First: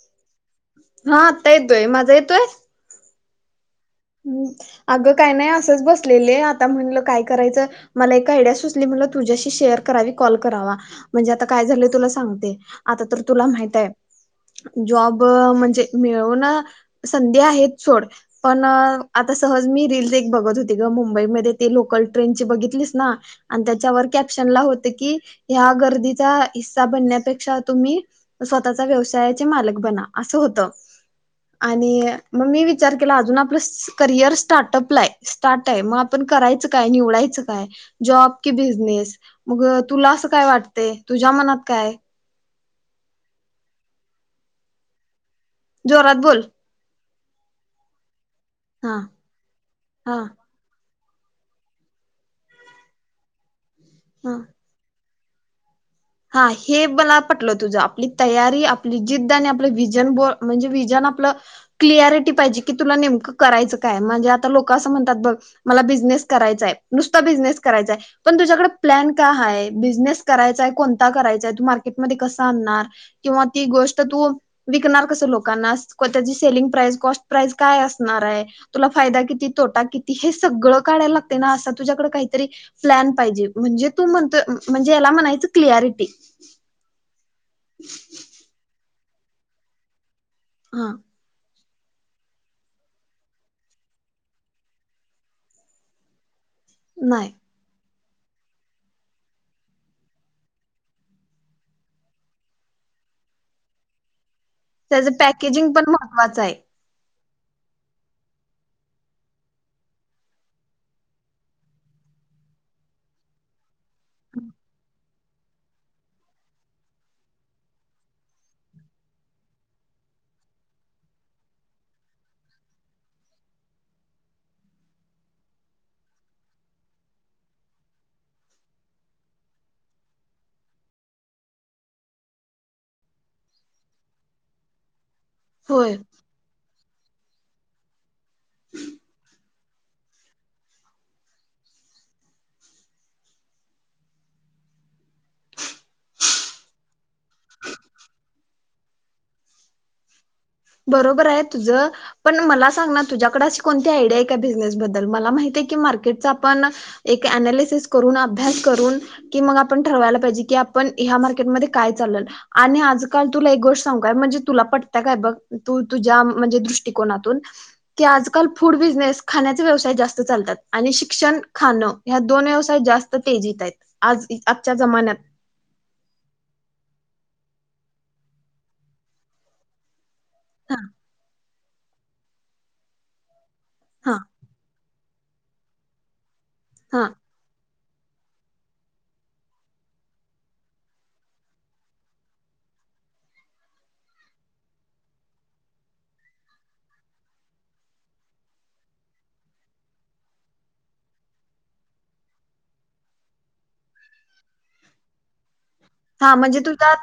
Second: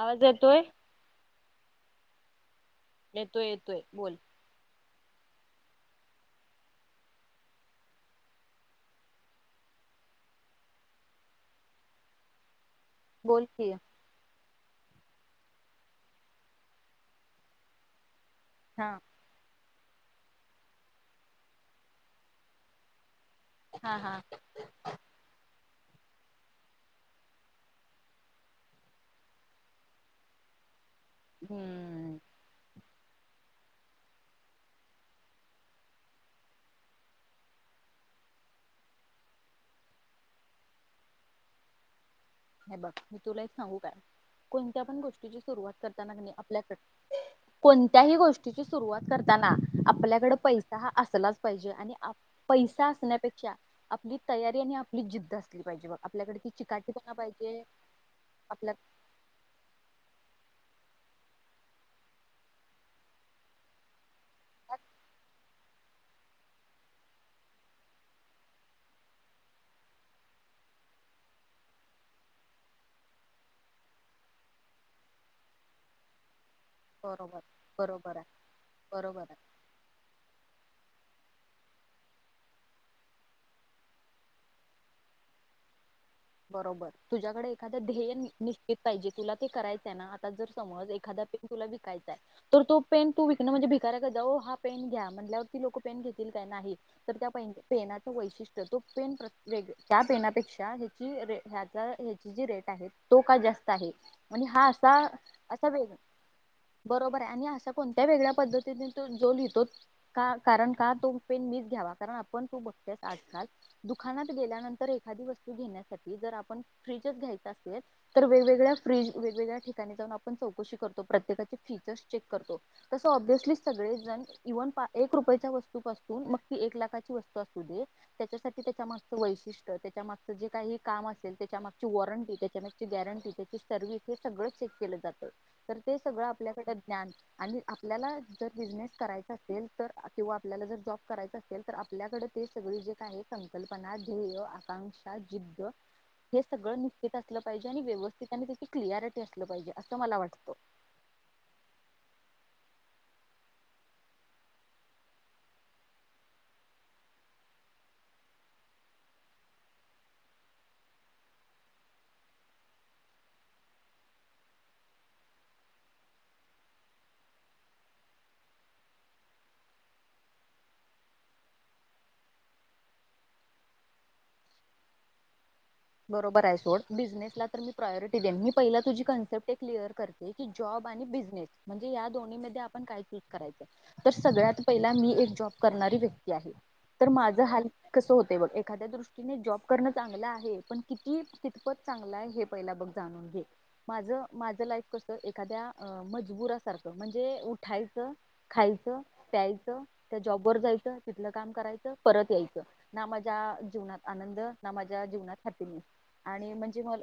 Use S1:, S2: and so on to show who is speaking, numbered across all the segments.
S1: आवाज येतोय?
S2: हा आता येतोय माझा येतोय. येतोय.
S1: येतोय, येतोय. बोल.
S2: हम्म. अगं काय नाही असंच बसलेलं, आता म्हणलं काय करायचं, मला एक आयडिया सुचली म्हणलं तुझ्याशी शेअर करावी कॉल करावा म्हणजे आता काय झालंय तुला सांगते. आता तर तुला
S1: बोल की
S2: माहित हाय. जॉब म्हणजे मिळवून संधी आहेत सोड. पण.
S1: हा
S2: आता सहज मी रील्स एक बघत होती ग मुंबईमध्ये ते लोकल ट्रेन ची बघितलीस ना. आणि त्याच्यावर कॅप्शन ला होत की ह्या गर्दीचा हिस्सा बनण्यापेक्षा तुम्ही स्वतःचा व्यवसायाचे मालक बना असं होत. आणि
S1: हम्म
S2: मग मी वि विचार केला अजून आपलं करियर स्टार्टअपला हाय स्टार्ट आहे मग आपण करायचं काय निवडायचं काय जॉब कि बिझनेस मग तुला असं काय वाटतंय तुझ्या मनात काय?
S1: हे बघ मी तुला एक सांगू काय कोणत्या पण गोष्ट तुझी सुरुवात करताना
S2: जोरात
S1: कणी
S2: बोल
S1: आपल्या कड कोणत्याही गोष्ट ची
S2: हा
S1: सुरुवात करताना
S2: हा
S1: आपल्याकड पैसा हा आस सलाच पाहिजे आणि आ पैसा असण्यापेक्षा आपली
S2: हा
S1: तयारी आणि आप हीच जिद्द असली पाहिजे बग.
S2: हा हे मला पटलं. तुझ आपली तयारी
S1: आपल्या
S2: आपली जिद्द आणि आपलं व्हीजन ब म्हणजे व्हिजन आपलं क्लॅरिटी पाहिजे की तुला नेमकं करायचं काय माझ्या आता लोकं असं म्हणतात बघ मला बिझनेस करायचाय नुसता बिझनेस करायचाय पण तुझ्याकडे प्लॅन काय हाय बिझनेस करायचाय कोण धा करायचंय तु मार्केटमध्ये कसं आणणार किंवा ती गोष्ट तु विकणार कसं लोकांना पर त्यांच सेलिंग प्राईस कॉस्ट
S1: बरोबर
S2: प्राईस काय
S1: बरोबर
S2: असणार आहे तुला फायदा
S1: बरोबर आहे.
S2: किती तोटा किती हे सगळं काढाय लागतंय ना असं तुझ्याकडे काहीतरी प्लॅन पाहिजे म्हणजे तु म्हणतोय म्हणजे ह्याला म्हणायचं क्लिअरिटी.
S1: बरोबर. तुझ्याकडे एखाद ध्येय नि निश्चित पाहिजे तुला ते करायचंय ना आ आता जर
S2: हा
S1: समज एखाद्या पे तुला विकायचायं तर तो पेन तू विकणं म्हणजे भिकाऱ्यागत जाऊ हा पेन घ्या म्हटल्यावर ती लोक पेन घेतील त्या नाही तर त्या
S2: नाही
S1: पेन पेना वैशिष्ट्य तो पेन प्र वेग त्या पेनापेक्षा कि रे ह्याचा ह्याची जी रेट आहे तो का जास्त आहे. आणि हा असा
S2: त्याचं पॅकेजिंग पण महत्त्वाचं आहे.
S1: बर हाय आणि असा कोणत्या वेगळ्या पद्धतीने तो जो लिहितो का कारण का तो पेन मीच घ्यावा कारण आपण तू बघतेस आजकाल दुखानात गेल्यानंतर एक एखादी वस्तू घेण्यात त्यासाठी जर आपण फ्रिजच घ्यायचा असेल जतर वेगवेगळ्या फ्रिज वेगवेगळ्या ठिकाणि जाऊन आपण चौकशी करतो प्रत्येकाचे फिचर्स चेक करतो तस ओबीअसली सगळेच जण इव्हन एक रुपयच्या वस्तूपासून मग ती एक लाखाची वस्तू असू दे त्याच्यासाठी त्याच्या मागचं वैशिष्ट त्याच्या मागचं जे काही काम असेल त्याच्यामागची वॉरंटी त्याच्यामागची गॅरंटी त्याची सर्व्हिस हे सगळं चेक केलं जातं. तर
S2: होय
S1: ते सगळं आपल्याकडे ज्ञान आणि आपल्याला जर बिजनेस करायचा असेल तर, किंवा आपल्याला जर जॉब करायचा असेल तर आपल्याकडे ते सगळ जे का आहे, संकल्पना ध्येय आकांक्षा जिद्द हे सगळं निश्चित असलं पाहिजे आणि व्यवस्थित आणि ते क्लिअरिटी असलं पाहिजे असं मला वाटतं.
S2: बरोबर आहे तुझं पण मला सांग ना तुझ्याकडे अशी कोणती आयडिया आहे का बिझनेस बद्दल मला माहित आहे की मार्केटच आपण एक अनालिसिस, करून अभ्यास, करून की मग आपण ठरवायला पाहिजे की आपण ह्या मार्केटमध्ये काय चाल आणि आजकाल तुला एक गोष्ट सांगु काय म्हणजे तुला पटत काय बघ. तू तुझ्या म्हणजे दृष्टकोनातून की आजकाल फूड बिझनेस खाण्याचे व्यवसाय जास्त चालतात आणि शिक्षण खाणं ह दोन व्यवसाय जास्त तेजीत आहेत आज आजच्या जमान्यात.
S1: बरोबर आहे सोड बिझनेसला तर मी प्रायरटी देन मी पहिला तुझी कन्सेप्ट क्लिअर करते. की
S2: हा
S1: जॉब आणि बिझनेस म्हणजे या दोन्ही मध्ये आपण काय चूज करायचं. तर
S2: हा
S1: सगळ्यात पहि मी एक जॉब करणारी व्यक्ती. हे आहे
S2: हा
S1: तर माझ हाल कसं होते बघ एखाद्या दृष्टीने जॉब करणं चांगलं आहे. पण किती कितपत चांगलं आहे, हे पहिला बघ जाणून घे माझ माझं लाईफ कसं एखाद्या मजबुरा सारखं म्हणजे उठायचं खायचं प्यायचं त्या जॉबवर जायचं तिथलं काम करायचं परत यायचं, ना माझ्या जीवनात आनंद ना माझ्या जीवनात हॅपिनेस.
S2: हा म्हणजे तुझ्या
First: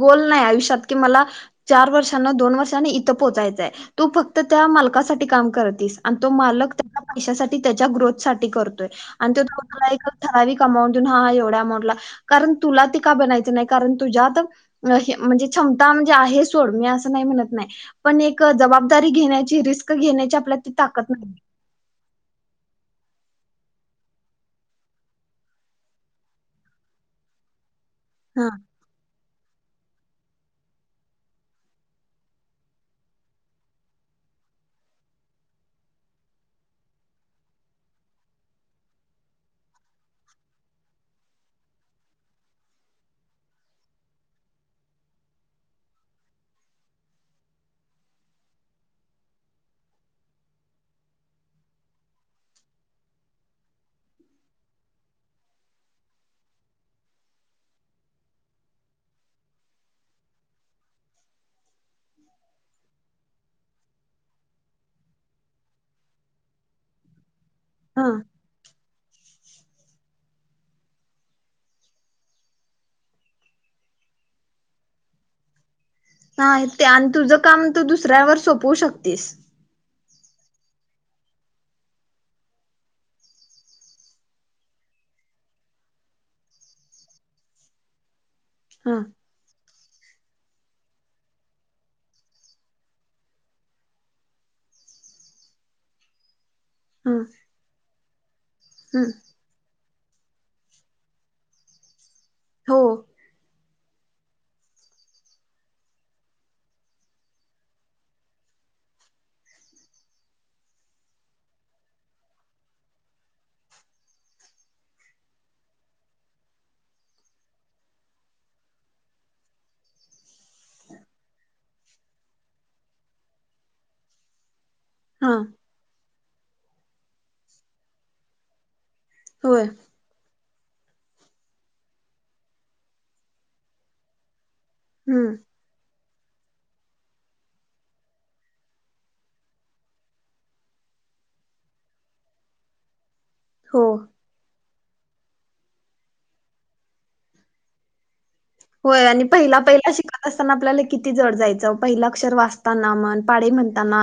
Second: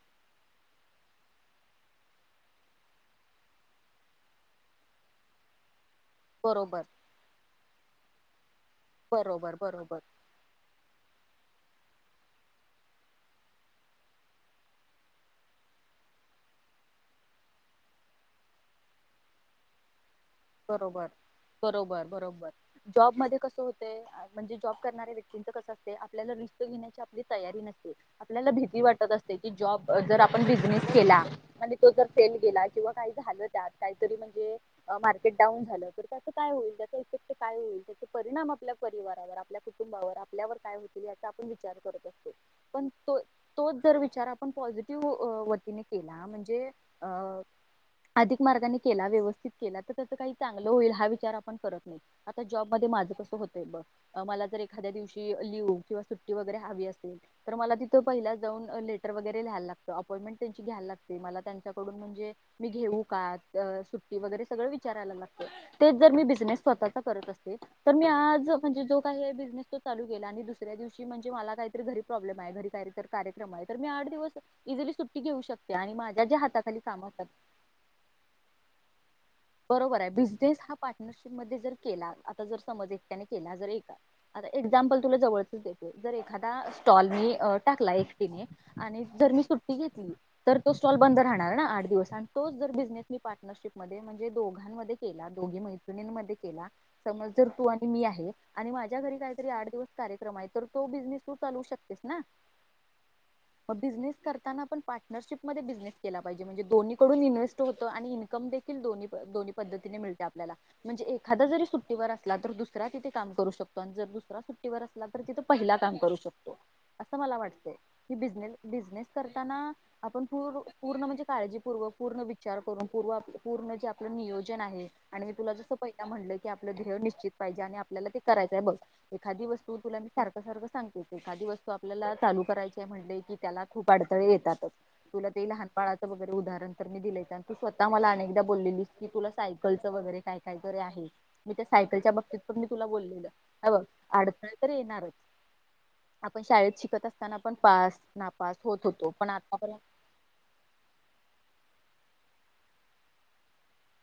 S2: गोल नाही आयुष्यात कि मला चार वर्षांना दोन वर्षांनी इथं पोहोचायचंय तू फक्त त्या मालकासाठी काम करतीस आणि तो मालक
S1: बरोबर
S2: त्याच्या पैशासाठी त्याच्या ग्रोथ छाटी करत तो आणि
S1: बरोबर
S2: तुम्हाला
S1: बरोबर
S2: ठराविक एक ठराविक आमाऊंटन हा एवढां आमाऊंट तुला कारण तुला. का बनायचं नाही. कारण तुज्यात हे म्हणजे क्षमता म्हणजे आहे सोड मी अस नाही म्हणत नाही पण एक जबादारी घेण्याची रिस्क घेण्याची. आपल्या ती ताकद
S1: बरोबर
S2: नाही
S1: बरोबर बरोबर जॉब मध्ये कस होतय, म्हणजे जॉब करणाऱ्या व्यक्तिच कस असतय आपल्याला रिस्क घेण्याची आपली तयारी नस
S2: हा
S1: आपल्याला भीती वाटत असते की जॉब जर आपण बिझनेस केला म्हणजे तो जर फेल गेला किंवा काही झालं त्यात काहीतरी म्हणजे मार्के डाऊन झाल तर त्याच काय होईल त्याचा इफेक्ट काय होईल त्याच परिणाम आपल्या परिवारावर आपल्या कुटुंबावर आपल्यावर काय होतील याचा आपण विचार करत असतो पण तोच जर विचार आपण पॉझिटिव्ह वतीने केला म्हणजे अधिक मार्गाने केला व्यवस्थित केला तर. काही चांगलं होईल हा विचार आपण करत नाही आता जॉब मध्ये माझं कसं होतय बघ मला जर एखाद्या दिवशी लिव्ह किंवा सुट्टी वगैरे हवी असेल तर मला तिथं पहिला जाऊन लेटर वगैरे लिहिला लागत अपॉइंटमेंट त्यांची घ्यायला लागते मला त्यांच्याकडून म्हणजे मी घेऊ का सुट्टी वगैरे सगळ. विचारायला तेच जर मी बिजनेस स्वतः करत अस तर
S2: हा
S1: मी आज म्हणजे जो काही बिझनेस तो चालू केला आणि दुसऱ्या दिवशी म्हणजे मला काहीतरी घरी प्रॉब्लेम आहे घरी काहीतरी कार्यक्रम आहे तर मी आठ दिवस इझिली सुट्टी घेऊ शकते. आणि माझ्या ज्या
S2: नाही
S1: हाताखाली
S2: ते
S1: काम
S2: आणि
S1: असतात
S2: तुझं काम तू दुसऱ्यावर सोपवू शकतेस.
S1: बरं आहे बिझनेस हा पार्टनरशिप मध्ये जर केला आता जर समज एकट्याने केला जर एका एक्झाम्पल तर तुला जवळचे देते जर एखादा स्टॉल मी टाकला. ते मी
S2: हा
S1: आणि जर मी सुट ती घेतली तर तो स्टॉल बंद राहणार ना आठ दिवस आणि तोच जर बिझनेस मी पार्टनरशिपमध्ये म्हणजे दोघा दोघांमध्ये केला दोघी मैत्रिणीण मध्ये केला.
S2: हा
S1: समज जर तू आणि मी आहे. [inaudible] आणि माझ्या
S2: हम्म
S1: घरी काहीतरी आठ दिवस कार्यक्रम आहे तर तो बिझनेस तू चालू शकतेस ना.
S2: हो.
S1: मग बिझनेस करताना पण पार्टनरशिपमध्ये बिझनेस केला पाहिजे. म्हणे दोनहीकडून इन्व्हेस्ट होतो, आणि इनकम देखीलन दोन्ही दोन्ही पद्धतीने मिळते आपल्या म्हणे एखादा जरी सुट्टीवर असला तर दुसरा तिथे काम करू शकतो आणि जर दुस सुट्टीवर असला तर तिथ पहिला काम करू शकतो, असं मला वाटतय. कि बिझनेस करताना आपण पूर्ण म्हणजे काजीपूर्व पूर्ण विचार करून पूर्ण आपल नियोजन आहे. आणि मी
S2: हा
S1: तुला जसं प हीरा म्हटलं की आपलं ध्येय निश्चित पाहिजे, आणि आपल्याला ते करायचंय बघ. एखादी
S2: होय
S1: वस्तू तुला मी सार सारखं सारखं सांगते एखादी वस्तू आपल्याला चालू करायची आहे म्हटले की त्याला खूप अडथळे येतात.
S2: हम्म
S1: तुला ते लहानपाळा वगैरे उदाहरण तर मी दिलेय आणि तू स्वतः मला अनेकदा बोललेलीस की तुला सायकलचं वगैरे काय काय तर आहे. मी त्या सायकलच्या बाबतीत पण मी तुला बोललेलं.
S2: हो
S1: अबघ अड तर येणारच आपण शाळेत शिकत असताना पण पास नापा
S2: होय आणि पहिला पहिला शिकत असताना आपल्याला किती जड जायचं. पहिला अक्षर वाचताना म पाडे म्हणताना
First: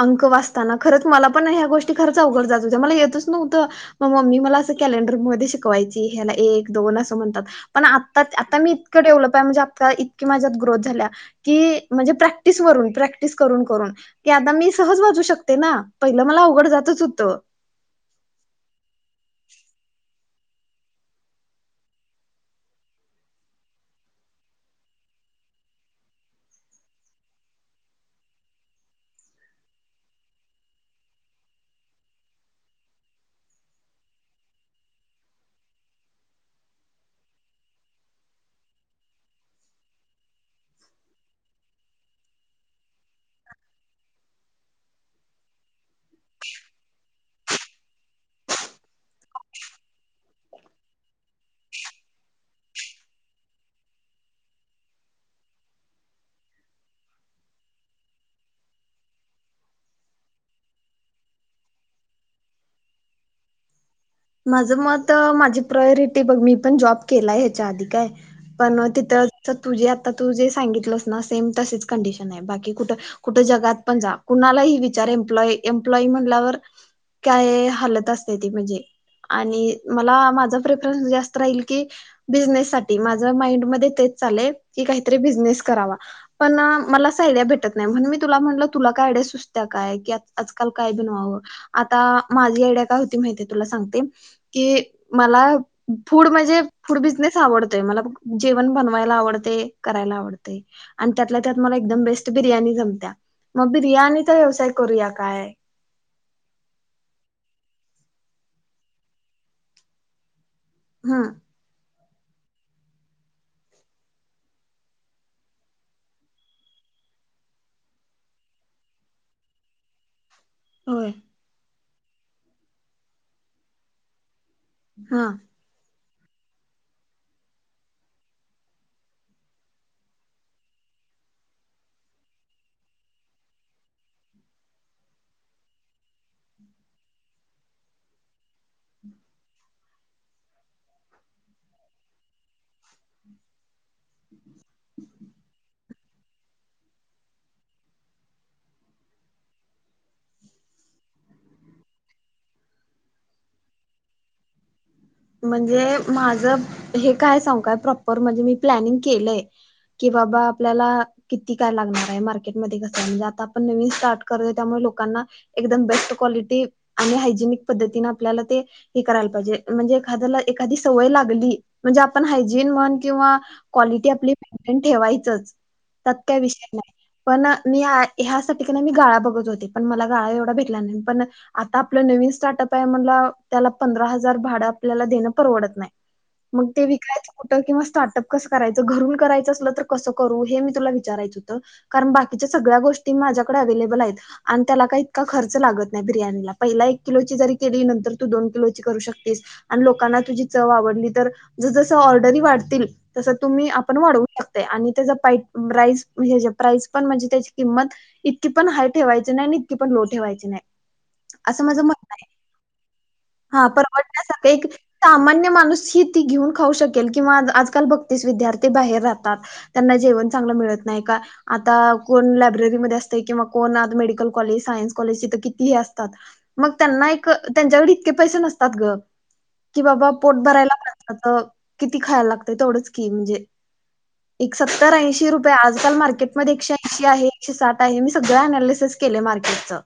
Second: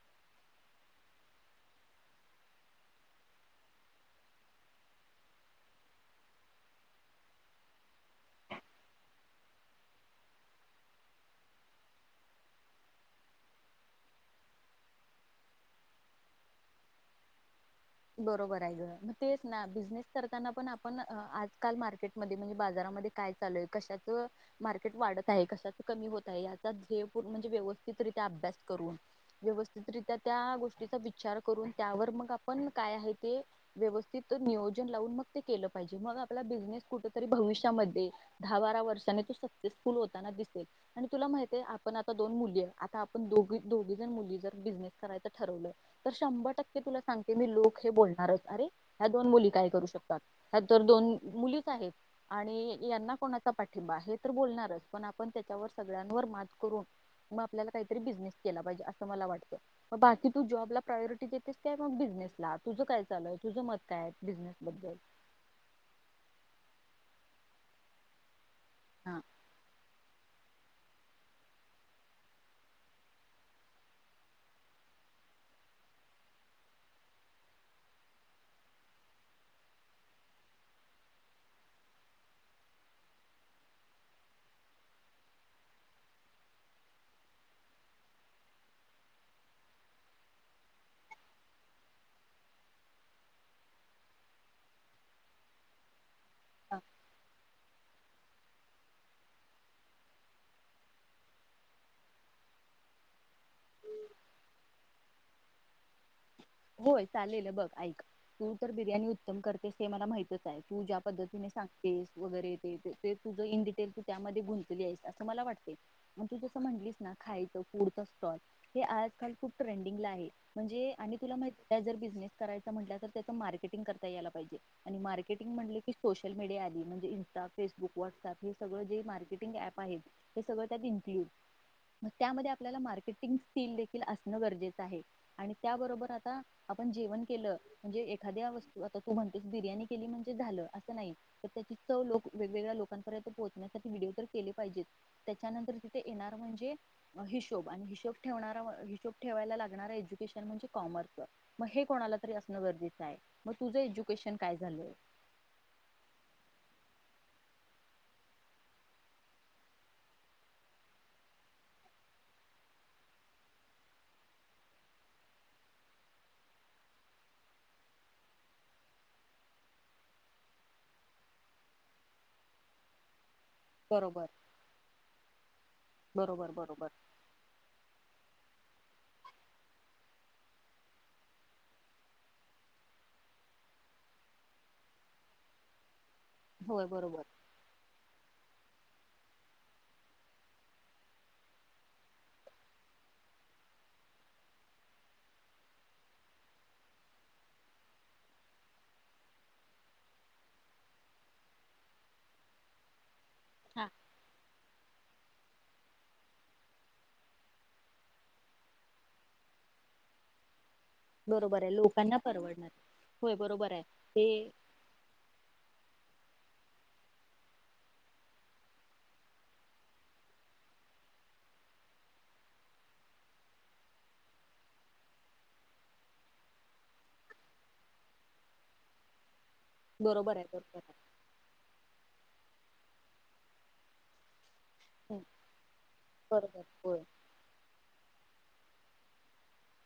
S2: अंक वाचताना खरंच मला पण ह्या गोष्टी खरच अघड जात हो्या मला येतच नव्हतं मग मम्मी मला अस कॅलेंडरमध्ये शिकवायची ह्याला एक दोन असं म्हणतात पण आता आता मी इतकं डेव्हलप आहे म्हणजे आ इतकी माझ्यात ग्रोथ झाल्या की म्हणजे प्रॅक्टिस वून प्रॅक्टिस करून करून की आता मी सहज वाजू शकते ना, पहिलं मला अवघड जातच होतं.
S1: बरोबर आहे ग मग तेच ना बिझनेस करताना पण आपण आजकाल मार्केट मध्ये म्हणजे बाजारामध्ये काय चालूय कशाच मार्केट वाढत आहे कशाच कमी होत आहे याचा म्हणजे व्यवस्थितरित्या अभ्यास करून व्यवस्थितरित्या त्या गोष्टीचा विचार करून त्यावर मग आ पण काय आहे ते व्यवस्थित नियोजन लावून मग ते केलं पाहिजे मग आपला बिझनेस कुठेतरी भविष्यामध्ये दहा बारा वर्षानी तू सक्सेसफुल होताना दिसेल आणि तुला माहित आहे आपण आता दोन मुली आता आप दोघ दोघी जण मुली जर बिझनेस करायच ठरवलं तर शंभर टक्के तुला सांगते मी लोक हे बोलणारच अरे ह्या दोन मुली काय करू शकतात. ह्या तर दोन मुलीच आहेत आणि यांना कोणाचा पाठिंबा हे तर बोलणारच पण आपण त्याच्यावर सगळ्यांवर मात करून मग आपल्याला काहीतरी बिझनेस केला पाहिजे. असं मला वाटतं, म बाकी तू जॉबला प्रायोरिटी देतेस काय मग बिझनेस ला तुझं काय चालूय, तुझं मत काय आहे बिझनेस
S2: माझं
S1: बद्दल
S2: मत माझी प्रायोरिटी बघ मी पण जॉब केलाय ह्याच्या आधी काय. पण तिथ
S1: हा
S2: तुझे आता तुझे सांगितलंच ना सेम तशीच कंडिशन आहे बाकी कुठ कुठ जगात पण जा कुणालाही विचार एम्प्लॉई एम्प्लॉई म्हणल्यावर काय हालत असते ती म्हणजे. मला माझं साठी माझं कि मला फूड म्हणजे फूड बिझनेस आवडत तय मला जेवण बनवायला आवडत, करायला आवडते, आणि त्यात त्यात मला एकदम बेस्ट बिर्याणी जमत्या मग बिर्याणीचा व्यवसाय करूया काय.
S1: होय चालेल बघ ऐक. तू ज्या
S2: हम्
S1: पद्धतीने सांग येस वगैरे तुझ इन डटेल तू त्यामध्ये गुंतली आहेस असं मला वाटते म तू जसं म्हंटलीस. म्हणजे
S2: होय
S1: आणि जर बिझनेस करायचा म्हंटला तर त्याच मार्केटिंग करता यायला पाहिजे. आणि
S2: हा
S1: मार्केटिंग म्हणले की सोशल मिडिया आली म्हणजे इंस्टा फेसबुक व्हटसअप हे सोसियल मीडिया आली म्हणजे आता फेसबुक व्हॉट्सअँपहे सगळ जे मार्केटिंग ऍप आहेत ते सगळ त्यात इन्क्लुड मग त्या मध्ये आपल्याला मार्केटिंग स्किल देखील असणं गरजेच आहे आणि त्याबरोबर- त आता आपण जेवण केलं म्हणजे एखाद्या वस्तू आता तू म्हणतेस बिर्याणी केली म्हणजे झालं असं नाही तर त्याची चव लोक वेगवेगळ्या लोकांपर्यंत पोहोचण्यासाठी व्हिडिओ तर आता आपण जेवण केल म्हणजे बिर्याणी केली म्हणजे झालं अस नाही तर त्याची चव वेग वेगळ्या लोकांपर्यंत पोहोचण्यासाठी व्हिडिओ तर केले पाहिजेत त्याच्यानंतर तिथे येणार म्हणजे हिशोब आणि हिशोब ठेवणारा ठेवा हिशोब ठेवायला लागणार एज्युकेशन म्हणजे- कॉमर्सच, म हे कोणाला तरी असणं गरजेच आहे. म तुझं एज्युकेशन काय झालंय -
S2: म्हणजे माझ - हां त्याला एखादी सवय लागली म्हणजे आपण हायजीन म्हण किंवा- क्वालिटी
S1: बरोबर
S2: आपली मेनटेन ठेवायचच त्यात काय
S1: बरोबर
S2: विषय
S1: बरोबर
S2: नाही. एक ना मी गाळा बघत होते पण मला गाळा एवढा भेटला नाही. पण आता आपलं नवीन स्टार्टअप आहे म्हणलं त्याला पंधरा हजार भाड- आपल्याला देनं परवडत नाही. मग ते
S1: होय बरोबर
S2: विकायचं कुठं किंवा स्टार्टअप कसं- करायच घरून करायचं असलं तर कसं करू हे मी तुला विचारायच होतं, कारण बाकीच्या सगळ्या गोष्टी माझ्याकडे करायचं घरकुल करायच असलं तर कस करू हे मी तुला विचारायचं होत कारण बाकीच्या सगळ्या गोष्टी माझ्याकडे अव्हेलेबल आहेत आणि त्याला का इतका खर्च लागत नाही बिर्याणीला पहिला एक किलोची जरी केली नंतर तू दोन किलोची करू शकतेस- आणि लोकांना तुझी चव आवडली तर जस जसं ऑर्डरी वाढतील- तसं तुम्ही
S1: हा
S2: आपण वाढवू- आणि त्याच पाईप प्राइस प्राईस पण म्हणजे त्याची किंमत
S1: बरोबर आहे लोकांना परवडणार- होय
S2: हा
S1: बरोबर आहे ते
S2: परवडण्यासारखा एक, सामान्य माणूस हि ती घेऊन- खाऊ शकेल, किंवा आज आज काल बघतेस विद्यार्थी बाहेर खाऊ शकेल किंवा आजकाल बघतेस विद्यार्थी बाहेर राहतात, त्यांना जेवण चांगलं मिळत नाही का आता कोण लायब्ररीमध्ये असतेय किंवा कोण आज मेडिकल कॉलेज सायन्स कॉलेज इथ किती ही असतात मग त्यांना एक त्यांच्याकडे- पैसे नसतात ग कि बाबा पोट
S1: बरोबर आहे
S2: भरायला
S1: बरोबर आहे
S2: त किती खायला लागत- तोडंच की म्हणजे- सत्तर
S1: हम्म,
S2: ऐंशी रुपये आजकाल मार्केट मध्ये
S1: बरोबर
S2: एकशे
S1: होय
S2: ऐंशी आहे एकशे सात आहे मी सगळ्या न - लेसेस केलं मार्केटच् -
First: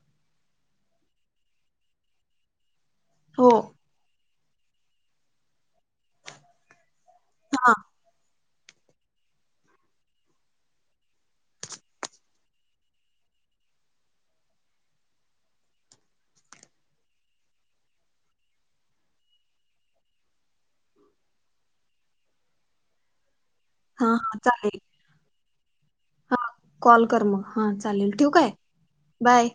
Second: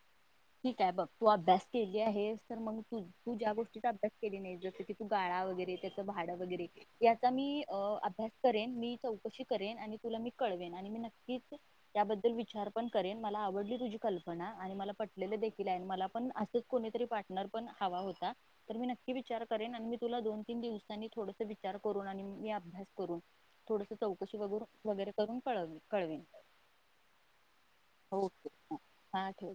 S1: ठीक आहे बघ, तू अभ्यास केली आहे हे तर मंग! हम्म तु
S2: हो.
S1: ज्या गोष्टीचा अभ्यास- केले नाही जसं की तू गाळा वगैरे त्याचं भाडं वगैरे- याचा मी
S2: हां,
S1: अ अभ्यास- करेन मी चौकशी करेन, आणि तुला मी कळवेन, आणि मी नक्कीच त्या-बद्दल विचार पण करेन मला आवडली तुझी कल्पना आणि मला प ले लेदेकिल मला पण असच कोणी तरी पाटनर पण हवा होता. तर मी नक्की विचार करेन आणि मी तुला दोन तीन दिवसांनी थोडसं विचार करून आणि मी अभ्यास करून- थोडस चौकशी वग वगैरे करून- कळवते
S2: हा कॉल कर मग हा चालेल ठिउ
S1: ओके
S2: काय
S1: हा ठेव
S2: बाय.